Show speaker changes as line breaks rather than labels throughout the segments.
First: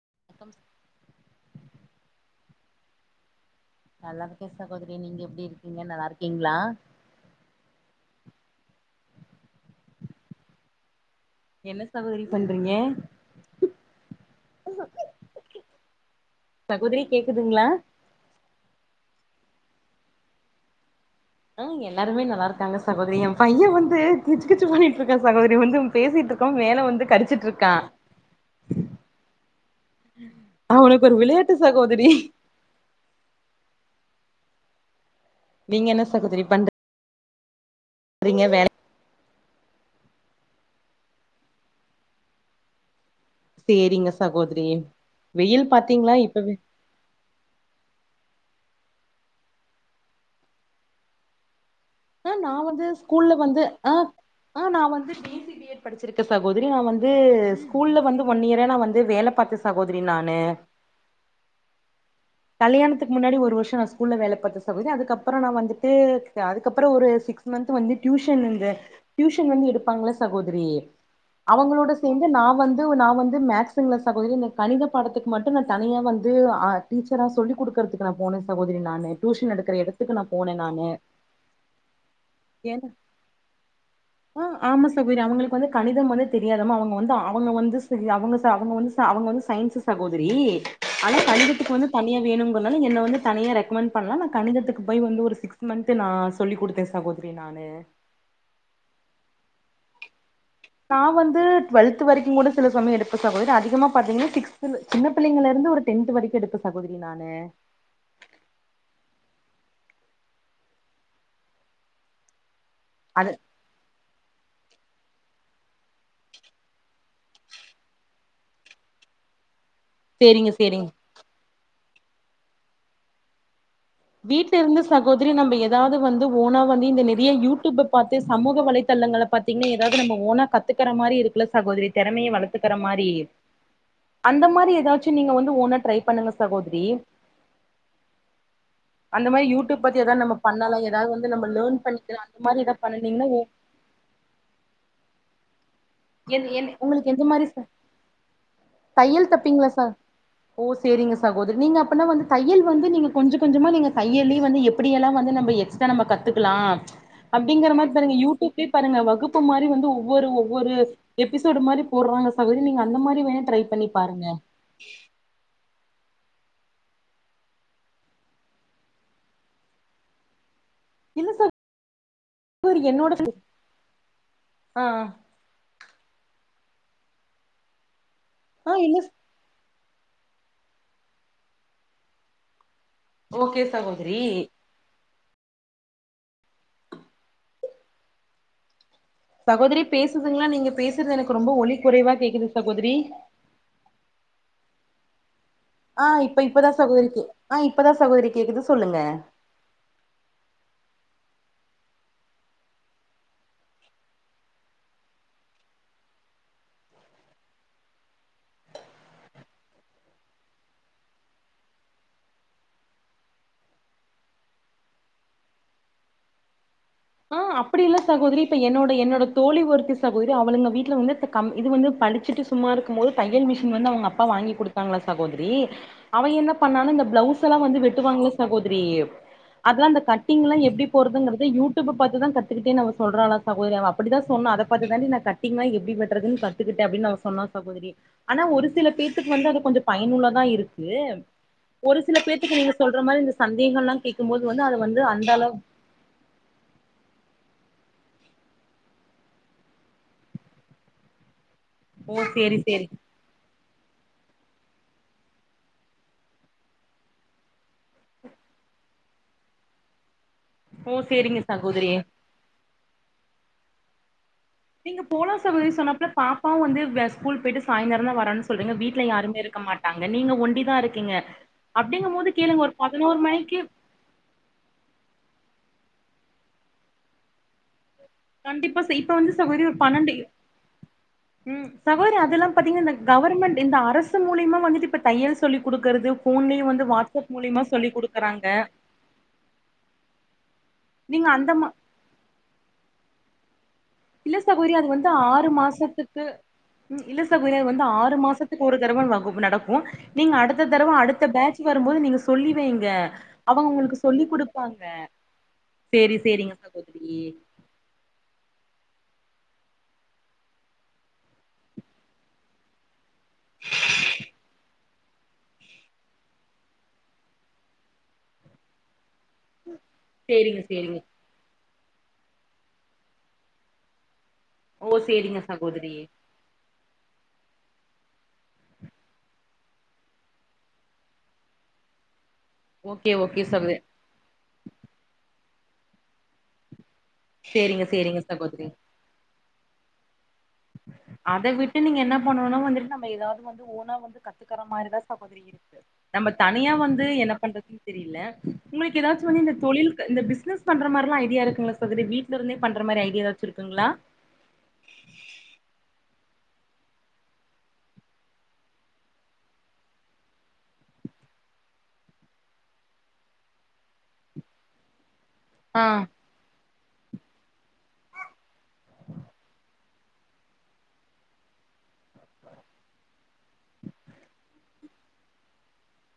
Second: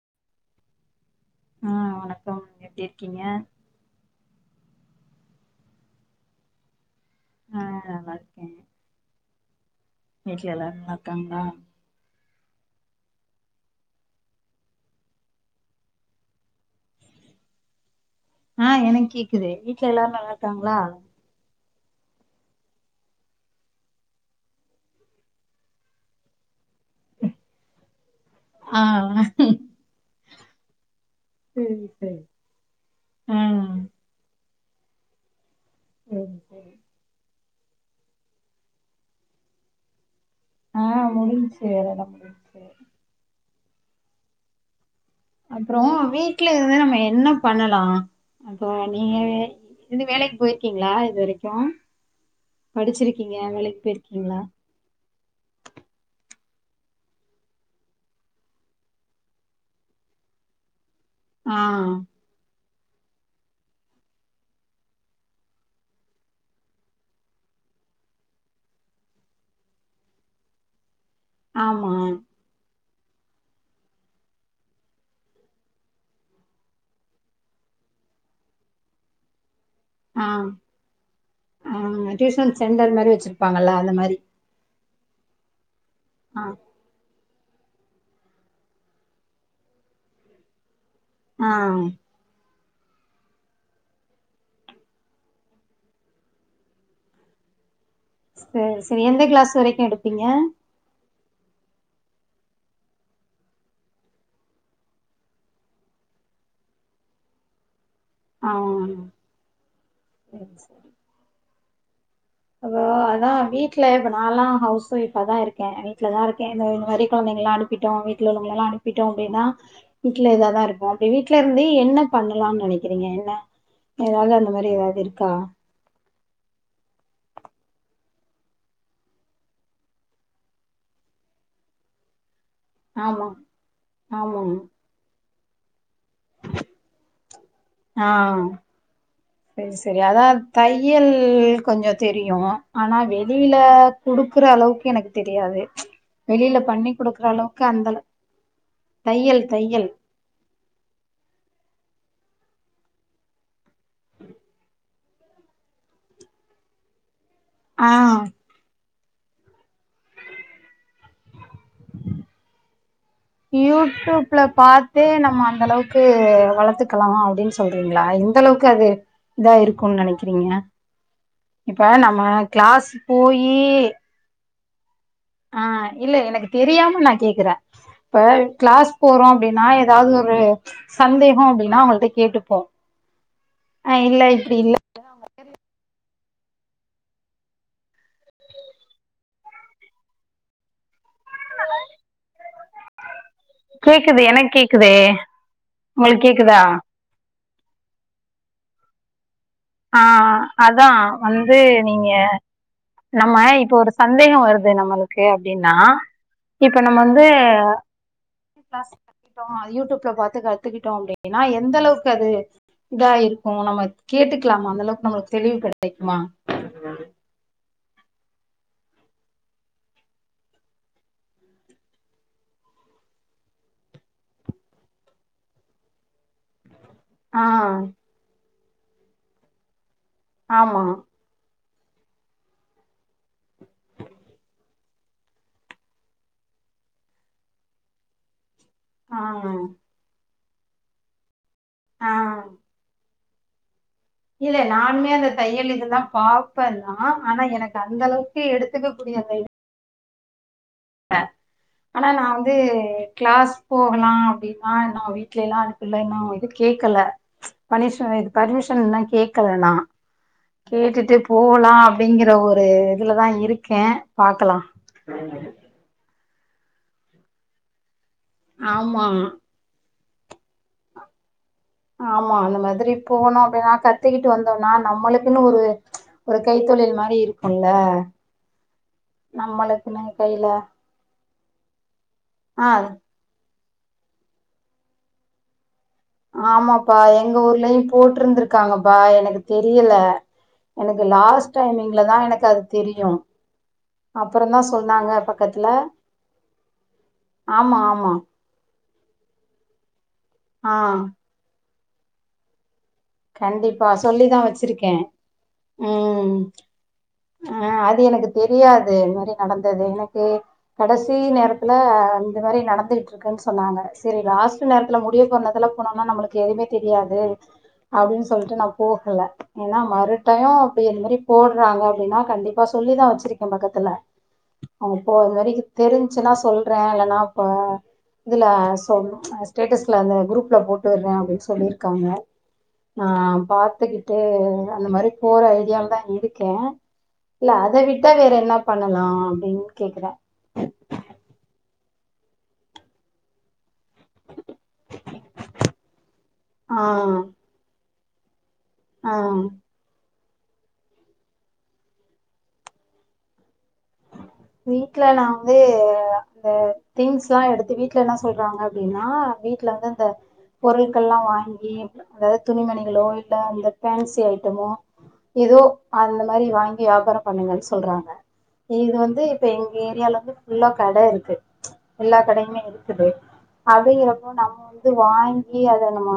[inaudible]
ஆஹ் வணக்கம் எப்படி இருக்கீங்க
நல்லா இருக்கே சகோதரி நீங்க எப்படி இருக்கீங்க நல்லா இருக்கீங்களா
ஆஹ் நல்லா இருக்கேன் வீட்டுல எல்லாரும் நல்லன்
என்ன சகோதரி பண்றீங்க சகோதரி கேக்குதுங்களா
ஆஹ் எனக்கு கேக்குது வீட்டு்ல எல்லாரருமே நல்லா இருக்காங்களா
ஆஹ எல்லாருமே நல்லா இருக்காங்க சகோதரி என் பையன் வந்து கிச்சு கிச்சி பண்ணிட்டு இருக்கேன் சகோதரி வந்து பேசிட்டு இருக்கோம் மேல வந்து கடிச்சுட்டு இருக்கான்
ஆ
அவனுக்கு விளையாட்டு
சேரி
சகோதரி
சேரி ஆ
நீங்க என்ன
சேரி
சகோதரி
சேரி
பண்றீங்க வேலை
ஆஹ் முடிஞ்சச்சு வேறட முடிஞ்சச்சு
சேரிங்க சகோதரி வெயில்
அப்புறோ
பாத்தீங்களா இப்பவே
வீட்டு்ல இருந்து நம்ம என்ன பண்ணலா அப்போ நீங்க வே இருந்து வேலைக்கு போயிருக்கீங்களா இது வரைக்கும்
ஆ நா வந்து ஸ்கூல்ல வந்து ஆ
போயிருக்கீங்களா
ஆ நா வந்து பேசிக் பி எட் படிச்சிருக்க சகோதரி நா வந்து ஸ்கூல்ல வந்து ஒன் இயரா நா வந்து வேல பாத்தே சகோதரி நானு
ஆ
கல்யாணத்துக்கு முன்னாடி ஒரு வருஷோ நா ஸ்கூல்ல வேல பாத்த சகோதரி அதுக்கப்புறம் நா வந்துட்டு அதுக்கப்புறோ ஒரு சிக்ஸ் மந்த்து வந்து டியூஷன் இந்த டியூஷன் வந்து எடுப்பாங்குல்ல சகோதரி அவங்களோட
ஆமா
சேந்து நா வந்து நா வந்து மேக்சுங்ளா சகோதரி இந்த கணித பாடத்துக்கு மட்டு நா தனியா வந்து ஆ டீச்சரா சொல்லி குடுக்கறதுக்கு நா போனே சகோதரி நானு டியூஷன் எடுக்குற எடத்துக்கு நா
ஆ
போனே நானு
ஆ டியூஷன்
ஏன்னா
சென்டர் மாதிரி வெச்சிருப்பாங்கல்ல அந்த மாரி
ஆ ஆமா சகோதரி அவுங்களுக்கு வந்து கணிதம் வந்து
ஆ
தெரியாதாம அவுங்க வந்து ஆ அவுங்க வந்து சேரி அவுங்க அவுங்க வந்து அவுங்க வந்து சயின்ஸ் சகோதரி ஆனா இதுக்
ஆ
வந்து தனியா வேணும் என்ன வந்து தனியா ரெக்கமெண்ட் பண்ணலா கணிதத்துக்கு போய் வந்து ஒரு சிக்ஸ் மந்த் நா சொல்லி கொடுத்தே சகோதரி நா னு
சேரி சேரி எந்த கிளாஸ் வரைக்கும் எடுப்பீங்க
நா வந்து டுவெல்த் வரைக்கும் கூட சில சமயம் எடுப்பே சகோதரி அதிகமா பாத்தீங்கன்னா சிக்ஸ்த்ல சின்ன பிள்ளைங்கள்ல இருந் நா ஒரு டென்த் வரைக்கும் எடுப்பே சகோதரி நானு
ஆ சேரி சேரி அப்போ அதா
அது
வீட்டுல எற்ப நான்லா ஹவுஸ் வைஃப் ஆ தா இருக்கே வீட்ல தா இருக்கே இதோ இது மாரி கொழந்தைங்கள்லா அனுப்பிட்டோ வீட்டில உள்ளவங்கெல்லா அனுப்பிட்டோ அப்டின்னா வீட்டுல
சேரிங்க
இதாதா
சேரிங்க
இருப்போ அப்டி வீட்டு்ல இருந்து என்ன பண்ணலாம்னு நெனைக்கிறீங்க ஏன்னா
வீட்ல இருந்து சகோதரி நம்ம ஏதாவது வந்து ஓனா வந்து இந்த நே டியே யூடியூப்ப பாத்து சமூக வலைதளங்கள பாத்தீங்கன்ன ஏதாவது நம்ம ஓனா கத்துக்கற மாரி இருக்குல சகோரி திறமைய வளத் கத்துக்கற மாரி
ஆமா ஆமா
அந்த மாரி ஏதாச்சும் நீங்க வந்து த்து ஒணா ட்ரை பண்ணுங்க சகோதரி
ஆ
அந்த மாரி
சேரி
யூடியூப்
சேரி
பத்தி ஏதாவது நம்ம
அதான்
பண்ணலா ஏதாவது
தையல்
வந்து நம்ம லேர்ன்
கொஞ்சோ
பண்ணிக்கலா அந்த
தெரியு
மாரி ஏதாவது
ஆனா
பண்ணுனீங்கன்னா
வெளியில குடுக்குற அளவுக்கு எனக்கு தெரியாது வெளியில பண்ணி
உங்களுக்கு எந்த
குடுக்குற
மாரி
அளவுக்கு அந்த
தையல் தப்பீங்களா சா ஓ செரிங்க சகோதரி நீங்க அப்பனா வந்து தையல் வந்து நீங்க கொஞ்சோ கொஞ்சமா நீங்க தையல்லியே வந்து எப்டியெல்லா வந்து நம்போ எக்ஸ்ட்ரா நம்ப கத்துக்கலா அப்டிங்கற மாரி பாருங்க
ஆ
யூடியூப்லயே பாருங்க வகுப்பு மாரி வந்து ஒவ்வொரு ஒவ்வொரு எபிசோடு மாரி போட்றாங்க சகோதரி நீங்க அந்த மாரி வேணா ட்ரை பண்ணிப் பாருங்க
இது வளத்துக்கலாம் அப்டின்னு சொல்றீங்களா இந்தளவுக்கு அது இதா இருக்கும்னு நெனைக்கிறீங்க
இல்ல
இப்ப நம்ம
சகோதரி
கிளாஸ்
என்னோட
போயி
ஆ
ஆ இல்ல எனக்கு தெரியாம நா கேக்குறே இப்ப
ஆ
கிளாஸ்
இல்ல
போறோ அப்டின்னா ஏதாவது ஒரு சந்தேகோ அப்டின்னா அவுங்ககிட்ட கேட்டுப்போ
ஓகே
ஆ
சகோதரி
இல்ல இப்டி இல்ல
சகோதரி பேசுதுங்களா நீங்க பேசுறது எனக்கு ரொம்ப ஒலி குறைவா கேக்குது சகோதரி
கேக்குது எனக்கு கேக்குதே
ஆ
உங்களுக்கு
இப்ப
கேக்குதா
இப்ப தா சகோதரி கே ஆ இப்பதா சகோதரி கேக்குது சொல்லுங்க
ஆ அதா வந்து நீங்க நம்ம இப்ப ஒரு சந்தேகம் வருது நம்மளுக்கு அப்டின்னா இப்ப நம்ம வந்து கத்துக்கிட்டோ யூடியூப்ல பாத்து கத்துக்கிட்டோ அப்டின்னா எந்த அளவுக்கு அது இதா இருக்கோ நம்ம கேட்டுக்கலாமா அந்த அளவுக்கு நம்மளுக்கு தெளிவு கெடைக்குமா
ஆ அப்டி இல்ல சகோதரி இப்ப என்னோட என்னோட தோழி ஒருத்தி சகோதரி அவளுங்க வீட்டில வந்து இத்த கம் இது வந்து படிச்சுட்டு சும்மா இருக்கும் போது தையல் மிஷின் வந்து உங்க அப்பா வாங்கி குடுத்தாங்களா சகோத்ரி அவ என்னப் பண்ணாலும் இந்த
ஆ
பிளவுஸல்லா வந்து வெட்டுவாங்கள சகோதரி அதுல்லா அந்த கட்டிங்லா
ஆமா
எப்டி போறதுங்குறத யூட் டியூப்ல பாத்து தா கத்துக்கிட்டேனு அவ சொல்றாலா சகோதரி அவ அப்டிதா சொன்னா அத பாத்து தான்டி நா கட்டிங்னா எப்டி வெட்றதுன் கத்துக்கு டே அப்டின் அவ சொன்னா சகோதரி ஆனா ஒரு ஸ் சில
ஆ
பேத்துக்கு வந்து அது கொஞ்சோ பயனுள்ளதா இருக்கு ஒரு
ஆ
சில பேத்துக்கு நீங்க சொல்ற மா இந்த ஸ் சந்தேகல்லா
இல்ல நானுமே அந்த தையலுக்கு தா பாப்பன் னா ஆனா எனக்கு அந்த அளவுக்கு எடுத்துக்க கூடிய அந்த [inaudible] ப்ப ஆனா
ஓ
நா வந்து
சேரி சேரி
கிளாஸ் போகலா அப்டின் நா இன்னோ வீட்லெல்லா அதுக்குள்ள இன்னும் எது கேக்கல பனிஷ் அ இது பர்மிஷ் ஷன்னா கேக்கல நா
ஓ
கேட்டுட்டே
சேரிங்க
போலா
சகோதரி
அப்டிங்கிற ஒரு இதுல தா இருக்கே பாக்கலா
நீங்க போலா சகோதிரி சொன்னாப்ல பாப்பாவும் வந்து வே ஸ் ஸ்கூல் போயிட்டு சாய்ந்திரோ தா வ ரான் சொல்றீங்க வீட்ல
ஆமா
யாருமே இருக்க மாட்டாங்க நீங்க ஒண்டி தா இருக்கீங்க அப்டிங்கும் போது
ஆமா அந்த
கேளுங்க ஒரு
மாதிரி
பதினோரு மணிக்கு
போனாவே நா கத்திக்கிட்டு வந்தோன்னா நம்மளுக்குன்னு ஒரு ஒரு கைத்தொழில் மாரி இருக்கூல்ல
கண்டிப்பா செய் இப்ப வந்து சகோதரி ஒரு பன்னெண்டு இ
கையில
ம் சகோதரி அதெல்லா
ஆ
பாத்தீங்கன்னா இந்த கவர்மெண்ட் இந்த அரசு மூலியமா வந்துட்டு இப்ப தையல் சொல்லி குடுக்கறது ஃபோன்லயே வந்து
ஆமாப்பா
வாட்ஸ்அப்
எங்க
மூலியமா
ஊர்லயும்
சொல்லி குடுக்குறாங்க
போட்ருந்துருக்காங்கப்பா எனக்கு தெரியில எனக்கு
நீங்க அந்த
லாஸ்ட்
மா
டைமிங்ல தா எனக்கு அது தெரியு
இல்ல
அப்புறந்தா
சகோதரி அது வந்து
சொன்னாங்க
ஆறு
பக்கத்துல
மாசத்துக்கு ம் இல்ல சகோதரி அது
ஆமா
வந்து
ஆமா
ஆறு மாசத்துக்கு ஒரு தடவ நா குப் நடக்கும் நீங்க அடுத்த
ஆ
தடவ அடுத்த பேட்ச் வரும் போது நீங்க சொல்லி வைங்க அவங்க
கண்டிப்பா
உங்களுக்கு சொல்லி
சொல்லிதா
குடுப்பாங்க
வச்சிருக்கே
சேரி
ம்
சேரிங்க சகோதரி
ஆ அது எனக்கு தெரியாத் து இந் மாரி நடந்தது எனக்கு கடைசி நேரத்துல இந்த மாரி நடந்துகிட் இருக்குன் சொன்னாங்க சேரி லாஸ்ட் நேரத்துல முடிய போற நேரத்துல போனோன்னா நம்புளுக்கு எதுவுமே தெரியாது அப்டின்னு சொல்ட்டு நா போகல ஏனா மறு டையோ
சேரிங்க
அப்டி
சேரிங்க
அந்த மாரி போ றாங்க அப்டின்னா கண்டிப்பா சொல்லிதா வச்சிருக்கே பக்கத்துல அங்க
ஓ
போ அது
சேரிங்க
மாரி
சகோதரி
தெரிஞ்சுன்னா சொல்றே இல்லனா இப்ப இதுல சொ ஸ்டேட்டஸ்ல அந்த குரூப்ல போட்டுறே அப்டின்னு சொல்லிருக்காங்க நா
ஓகே ஓகே சகோ
பாத்துக்கிட்டு அந்த மாரி போற ஐடியாலதா இருக்கே இல்ல அத
சேரிங்க
விட்டா
சேரிங்க
வேற என்ன
சகோதரி
பண்ணலா அப்டின்னு கேக்குறே
அத விட்டு நீங்க என்ன பண்ணணும்னா வந்துட்டு நம்ம ஏதாவது வந்து நம்ம தனியா
ஆ
வந்து என்ன பண்றது உங்களுக்கு ஏதாச்சு
ஆ
வந்து இந்த தொழில் இந்த து பிஸ்னஸ் பண்ற மாரியெலா ஐடியா இருங்கள சகோதரி வீட்டுல இருந்தே பண்ற மாரி ஐடியா ஏதாச்சு இருக்குதுங்களா
வீட்ல நா வந்து அந்த திங்ஸ் எல்லா எடுத்து வீட்டுல என்ன சொல்றாங்க அப்டின்னா வீட்டுல வந்து அந்த பொருட்கல்லா வாங்கி அதாது துணிமணிகளோ இல்ல அந்த பேன்சி ஐட்டமோ ஏதோ
ஆ
அந்த மாரி வாங்கி வியாபாரோ பண்ணுங்கனு சொல்றாங்க இது வந்து ந்து இப்ப எங்க ஏரியால வந்து புல்லா கட இருக்கு எல்லா கடையுமே இருக்குது அதுகிறப்போ நம்ம வந்து வாங்கி அத நம்ம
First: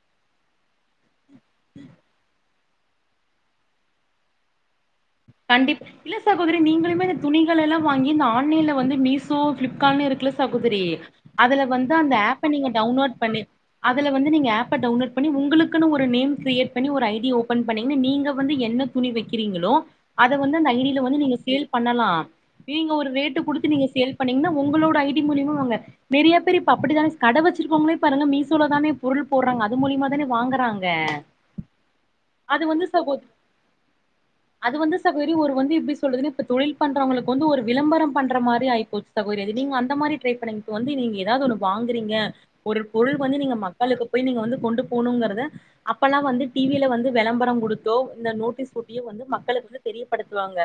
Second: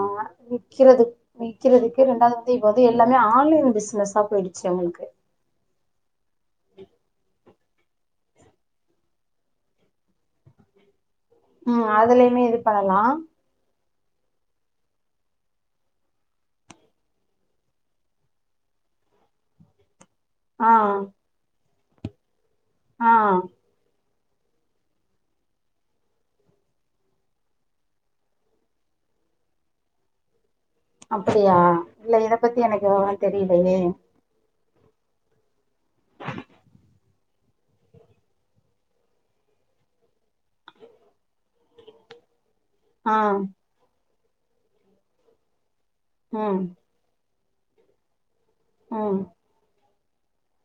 விக்கிறது விகிறதுக்கு ரெண்டாவதுந்து இப்ப வந்து எல்லாமே ஆன்லைன் பிஸ்னஸா போயிடுச்சு அவுங்களுக்கு
கண்டிப் இல்ல சகோதரி நீங்களுமே இந்த துணி ட்யெல்லா வாங்கி இந்த ஆன்லைன்ல வந்து மீசோ பிளிப்கார்ட் இருக்குல சகோதரி அதுல
ம்
வந்து அந்த
அதுலயுமே
ஆப்ப
இது
நீங்க
பண்ணலா
டவுன்லோட் பண்ணிட் அதல வந்து நீங்க ஆப்ப டவுன்லோட் பண்ணி உங்களுக்கு ஒரு நேம் கிரையிட் பண்ணி ஒரு ஐடிய ஓபன் பண்ணீங்க நீங்க வந்து என்ன என்ன துணி வைக்கிறீங்களோ அத வந்து அந்த
ஆ
ஐடியில வந்து நீங்க சேல் பண்ணலா நீங்க ஒரு
ஆ
ரேட்டு குடுத்து நீங்க சேல் பண்ணீங்கன்னா ஒங்களோட ஐடி மூலியமாங்க நெறையா பேர் இப்ப அப்டித்தானே கட வச்சிருக்கங்களோ பாருங்க மீசோல தானே பொருள் அது போடுறாங்க அது மூலியமா தானே வாங்குறாங்க
இல்ல இத பத்தி
அது
எனக்கு
வந்து ச
விவரம் தெரியலையே
அது வந்து சகோதரி ஒரு வந்து எப்டி சொல்றது இப் தொழில் பண்றவங்களுக்கு வந்து ஒரு விளம்பரம் பண்ற மாரி ஆயிப்போச்சு சகோதரி நீங்க அந்த மாரி இந்தமாரி ட்ரை பண்ணுங் வந்து நீங்க ஏதாது ஒன்னு வாங்குறீங்க ஒரு
ஆ
பொருள் வந்து நீங்க மக்களுக்கு போய் நீங்க வந்து கொண்டு போணுங்கிறத அப்பல்லா வந்து டி
ம்
வி ல வந்து விளம்பரோ குடுத்தோ இந்த நோட்டீஸ் ஒட்டியோ
ம்
வந்து மக்கள வந்து தெரியப்படுத்துவாங்க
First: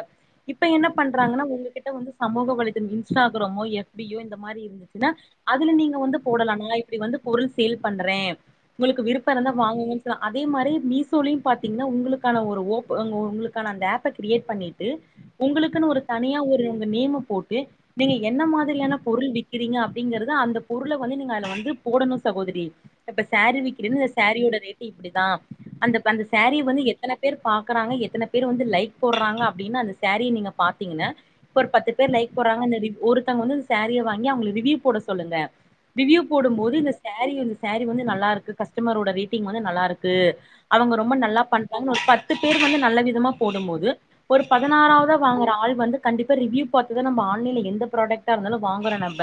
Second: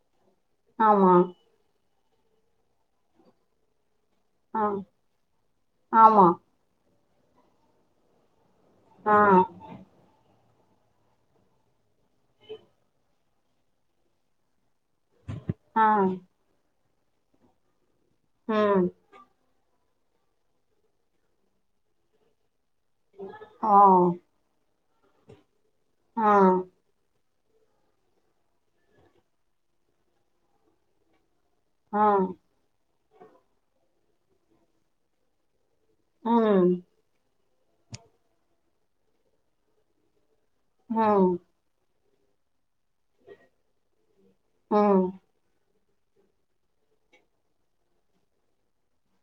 இப்ப என்ன
ஆமா
பண்றாங்கனா உங்ககிட்ட வந்து சமூக வலைதம் இன்ஸ்டாகிராமோ எ ப்பியோ இந்த மாரி
ஆ
இருந்துச்சுன்னா அதுல நீங்க வந்து
ஆமா
போடலானா இப்டி வந்து பொருள் சேல் பண்றே உங்களுக்கு
ஆ
விருப்ப இருந்தா வாங்குங்கன் சொன இதே மாரி மீஷோலயு பாத்தீங்கன்னா உங்களுக்கான ஒரு ஓப் அ உங் உங்களுக்கான அந்த ஆப்ப கிரியேட் பண்ணிட் டு
ஆ
உங்களுக்குன்னு ஒரு தனியா ஒரு உங்க நேம்ம போட்டு நீங்க என்ன
ம்
மாதிரியான பொருள் விக்கிறீங்க அப்படிங்கறது அந்த பொருள வந்து நீங்க அதுல வந்து போடணு சகோதரி இப்ப சேரீ
ஓ
விக்கிறீன்னு இந்த சேரியோட ரேட்டு இப்படிதா அந்தப் அந்த
ஆ
சேரீ வந்து எத்தன பேர் பாக்குறாங்க எத்தன பேர் வந்து லைக் போடுறாங்க அப்படின்னு அந்த சேரீய நீங்க பாத்தீங்கன பர் பத்து
ஆ
பேர் லைக் போட்றாங்க இந்த ரிவ் ஒருத்தங்க வந்து சாரிய வாங்கி அவுங்கள ரிவ்யூ போட சொல்லுங்க ரிவ்யூ
ம்
போடும்போது இந்த சேரீ இந்த சேரீ வந்து நல்லாருக்கு கஸ்டமரோட ரேட்டிங் வந்து நல்லாருக்கு அவங்க ரொம்ப
ம்
நல்லா பண்றாங்கன்னு ஒரு பத்து பேர் வந்து நல்ல விதமா போடனு து ஒரு
ம்
பதினாறாவத வாங்குற ஆள் வந்து கண்டிப்பா ரிவ்யூ பாத்துதா நம்ம ஆன்லைன்ல எந்த ப்ராடக்டா இருந்தாலும் வாங்கற நம்ப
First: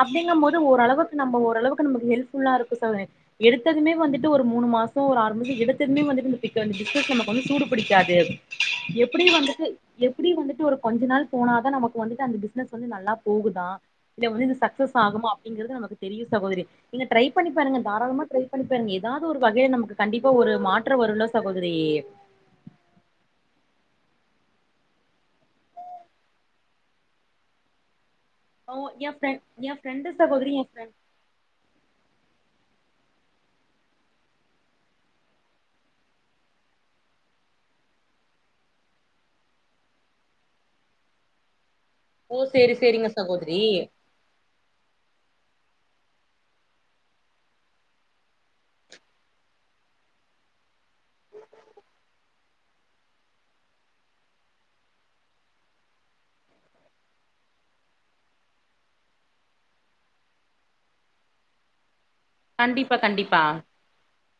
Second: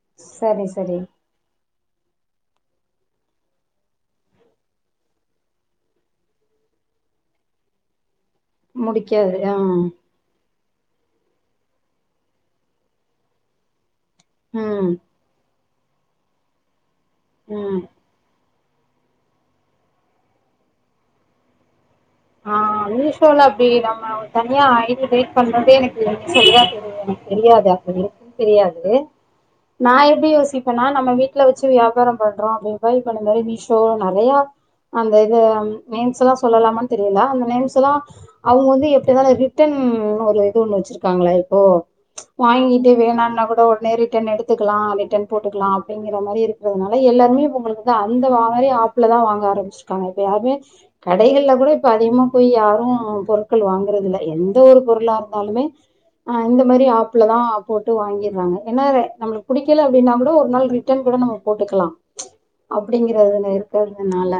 அப்படிங்கம் போது
சரி சரி
ஓரளவுக்கு நம்ம ஓரளவுக் நமக்கு ஹெல்ப் ஃபுல்லாருக்கூ சவே எடுத்ததுமே வந்துட்டு ஒரு மூணு மாசோ ஒரு ஆறு மாஸ் எடுத்ததுமே வந்துட்டு இந்த பிக்க வந்து பிசினஸ் நமக்கு வந்து சூடு பிடிக்காது எப்டி
முடிக்காது ஆ
வந்துட்டு எப்டி வந்துட்டு ஒரு கொஞ்ச நாள் போனாதா நமக்கு வந்துட்டு அந்த பிசினஸ் வந்து நல்லா போகுதா இல்ல வந்து இது
ம்
சக்சஸ் ஆகுமா அப்படிங்கறது நமக்கு தெரியு சகோதரி நீங்க ட்ரை பண்ணி பாருங்க
ம்
தாராளமா ட்ரை பண்ணிப்பாருங்க எதாது ஒரு வகையில நமக்கு கண்டிப்பா ஒரு மாற்ற வருல்ல சகோதரி
ஆ மீஷோல அப்டி நம்ம தனியா ஐ டி கிரியேட் பண்றதே எனக்கு சரியா தெரி தெரியாது [unintelligible]
ஓ
தெரியாது
எ ஃப்ரெண்ட் எ
நா
ஃப்ரெண்டு
எப்டி
சகோதரி எ
யோசிப்பேனா
ஃப்ரெண்ட்
நம்ம வீட்டுல வச்சு வியாபாரொ பண்றோ அப்படின் ட்ரை பண்ணுங்க அது மீசோ நெறயா அந்த இது நேம்ஸ்ஸெல்லா சொல்லலாமன் தெரியல அந்த நேம்ஸ்ஸெல்லா அவங்க வந்து எப்டினாலு ரிட்டன் ஒரு இது ஒன்னு வச்சிருக்காங்களா இப்போ
ஓ சேரி
வாங்கிட்டே
சேரிங்க
வேணான்னா கூட
சகோதரி
ஒடனே ரிட்டன் எடுத்துக்கலா ரிட்டன் போட்டுக்கலா அப்படிங்கிற மாரி இருக்கறதுனால எல்லாருமே உங்களுக்கு அந்த மாரி ஆப்புலதா வாங்க ஆரம்பிச்சிருக்காங்க கேயா அமேச் கடைகள்ல கூட இப்ப அதிகமா போய் யாரூ பொருட்கள் வாங்குறதில்ல எந்த ஒரு பொருளா இருந்தாலுமே அ இந்த மாதரி ஆப்லதா போட்டு வாங்கிடுறாங்க என்னது நம்மளுக்கு புடிக்கல அப்டின்னா கூட ஒரு நாள் ரிட்டர்ன் கு கூட நம்ம போட்டுக்கலா
கண்டிப்பா கண்டிப்பா
அப்டிங்கறதுல இருக்கறதுனால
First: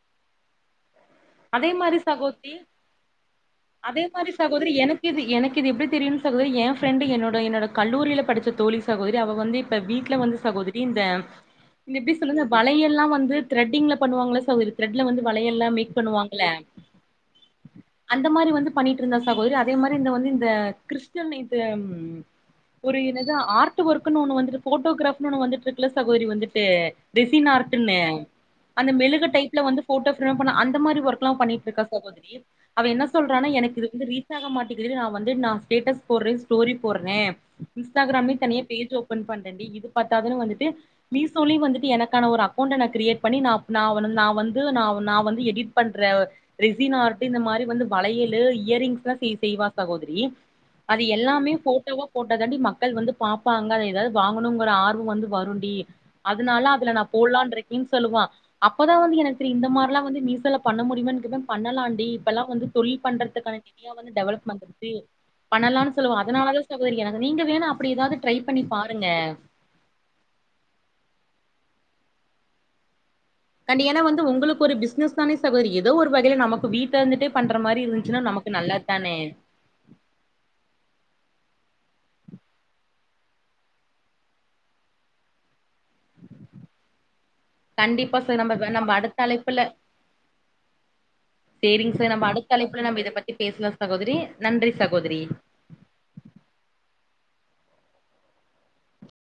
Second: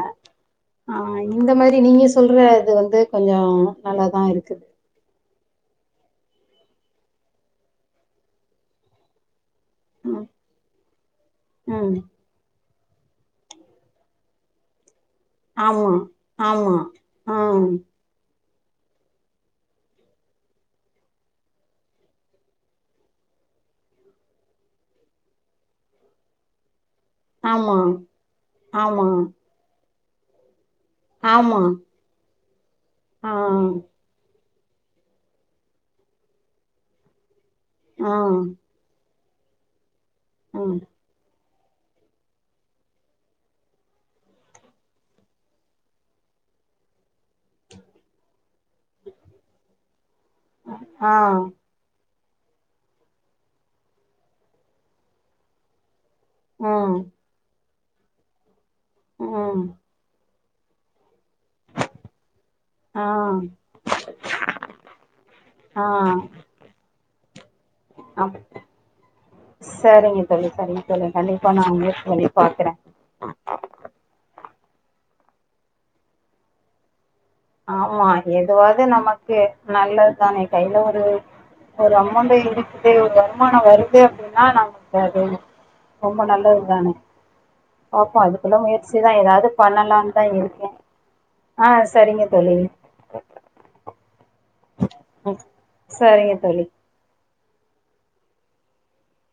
ஆ இந்த மாரி நீங்ளே சொ
கோத்தி அதே மாரி
இருக்குது
சகோதரி எனக்கு இது எனக்கு இது எப்டி தெரியுன் சகோதரி எ ஃப்ரெண்டு என்னோட என்னோட கல்லூரியில படிச்ச தோழி சகோதரி அவ வந்து ப்ப வீட்ல
ம்
வந்து சகோதரி இந்த
ம்
எப்டி சொல்லுங்க பா வளயெல்லா வந்து திரெட்டிங்ல பண்ணுவாங்கள்ல சகோதரி திரெட்ல வந்து வளையல்லா
ஆமா
மேக் பண்ணுவாங்கள
ஆமா ஆஹ்
அந்த மாரி வந்து பண்ணிட்டுருந்தா சகோதரி அதே மாரி இந்த வந்து இந்த கிறிஸ்டன் இது ஒரு இ என்னது ஆர்ட் ஒர்க்ன்னு ஒன்னு வந்துட்டு போட்டோகிராப்னு ஒன்னு வந்துட்டுருக்குல சகோதரி வந்துட்டு ரிசின்
ஆமா
ஆர்ட்டுன அந்த
ஆமா
மெழுகு டைப்ல வந்து ஃபோட்டோ ஃபிரம் பண்லா அந் ந்த மாரி ஒர்க்ல்லா
ஆமா
பண்ணிட்டுருக்கா சகோதரி அவ என்ன சொல்றானா
ஆஹ்
எனக்கு இது வந்து ரீ யூஸாக மாட்டிக்குதுன் நா வந்து நா ஸ்டேட்டஸ் போடுறே ஸ்டோரி போடுறே இன்ஸ்டாகிராமே
ஆஹ்
தனியா பேஜ் ஓப் ப்பன் பண்டேன்டி இது பத்தாதுன்னு வந்துட்டு மீஷ் ஷோலயு வந்துட்டு எனக்கான ஒரு அக்கௌண்ட்ட நா கிரியேட் பண்ணி நா அப் நா வந் நா வந்து நா வந் நா வந்து எடிட் பண்ற ரிசின் ஆர்ட் இந்த மாரி வந்து வளையல் இயரிங்ஸ்லா செய் செய்வா சகோதரி அது
ஆஹ் ஆஹ்
எல்லாமே போட்டோவா போட்டா தாண்டி மக்கள் வந்து பாப்ப்பாங்க எதாவ்து வாங்கணுங்கிற ஆர்வோ வந்து வரூண்டி அதனால அதுல
உம்
நா போடலான் இருக்கேன்னு சொல்லுவா அப்பதா வந்து எனக்கு தெரியு
உம்
இந்த மார்ல்லா வந்து மீஷோல பண்ண முடியுமான் கேட்டுத பண்ணலாண்டி இப்பெல்லா வந்து தொழில்
ஆஹ்
பண்றதுக்கான [inaudible] வந்து டெவலப் மந்துட்டு பண்ணலான்னு சொல்லுவோ அதனாலதா சகோதரி எனக்
ஆ சரிங்க தோழி சரிங்க தோழி கண்டிப்பா நான் உங்க உங்கள பாக்குறே
கண்டி ஏன்னா வந்து உங்களுக்கு ஒரு பிசினஸ் தானே சகோதரி ஏதோ ஒரு வகேல நமக்கு வீட்ல இருந்துட்டு
ஆமா எதுவாது நமக்கு நல்லதுதானே கையில ஒரு ஒரு அமௌண்ட் இருக்குது ஒரு வருமான வருது அப்டின்னா நமக்கு அது ரொம்ப நல்லது தானே பாப்போ
கண்டிப்பா ச நம்ம
அதுக்குள்ள
நம்ம
முயற்சிதா
அடுத்த
ஏதாவது
அழைப்புல
பண்ணலாம்னு தா இருக்கே ஆ சரிங்க தோழி
தலைப்புல நம்ம இத பத்தி பேசலா சகோதரி நன்றி சகோதரி
ம் சரிங்க தோழி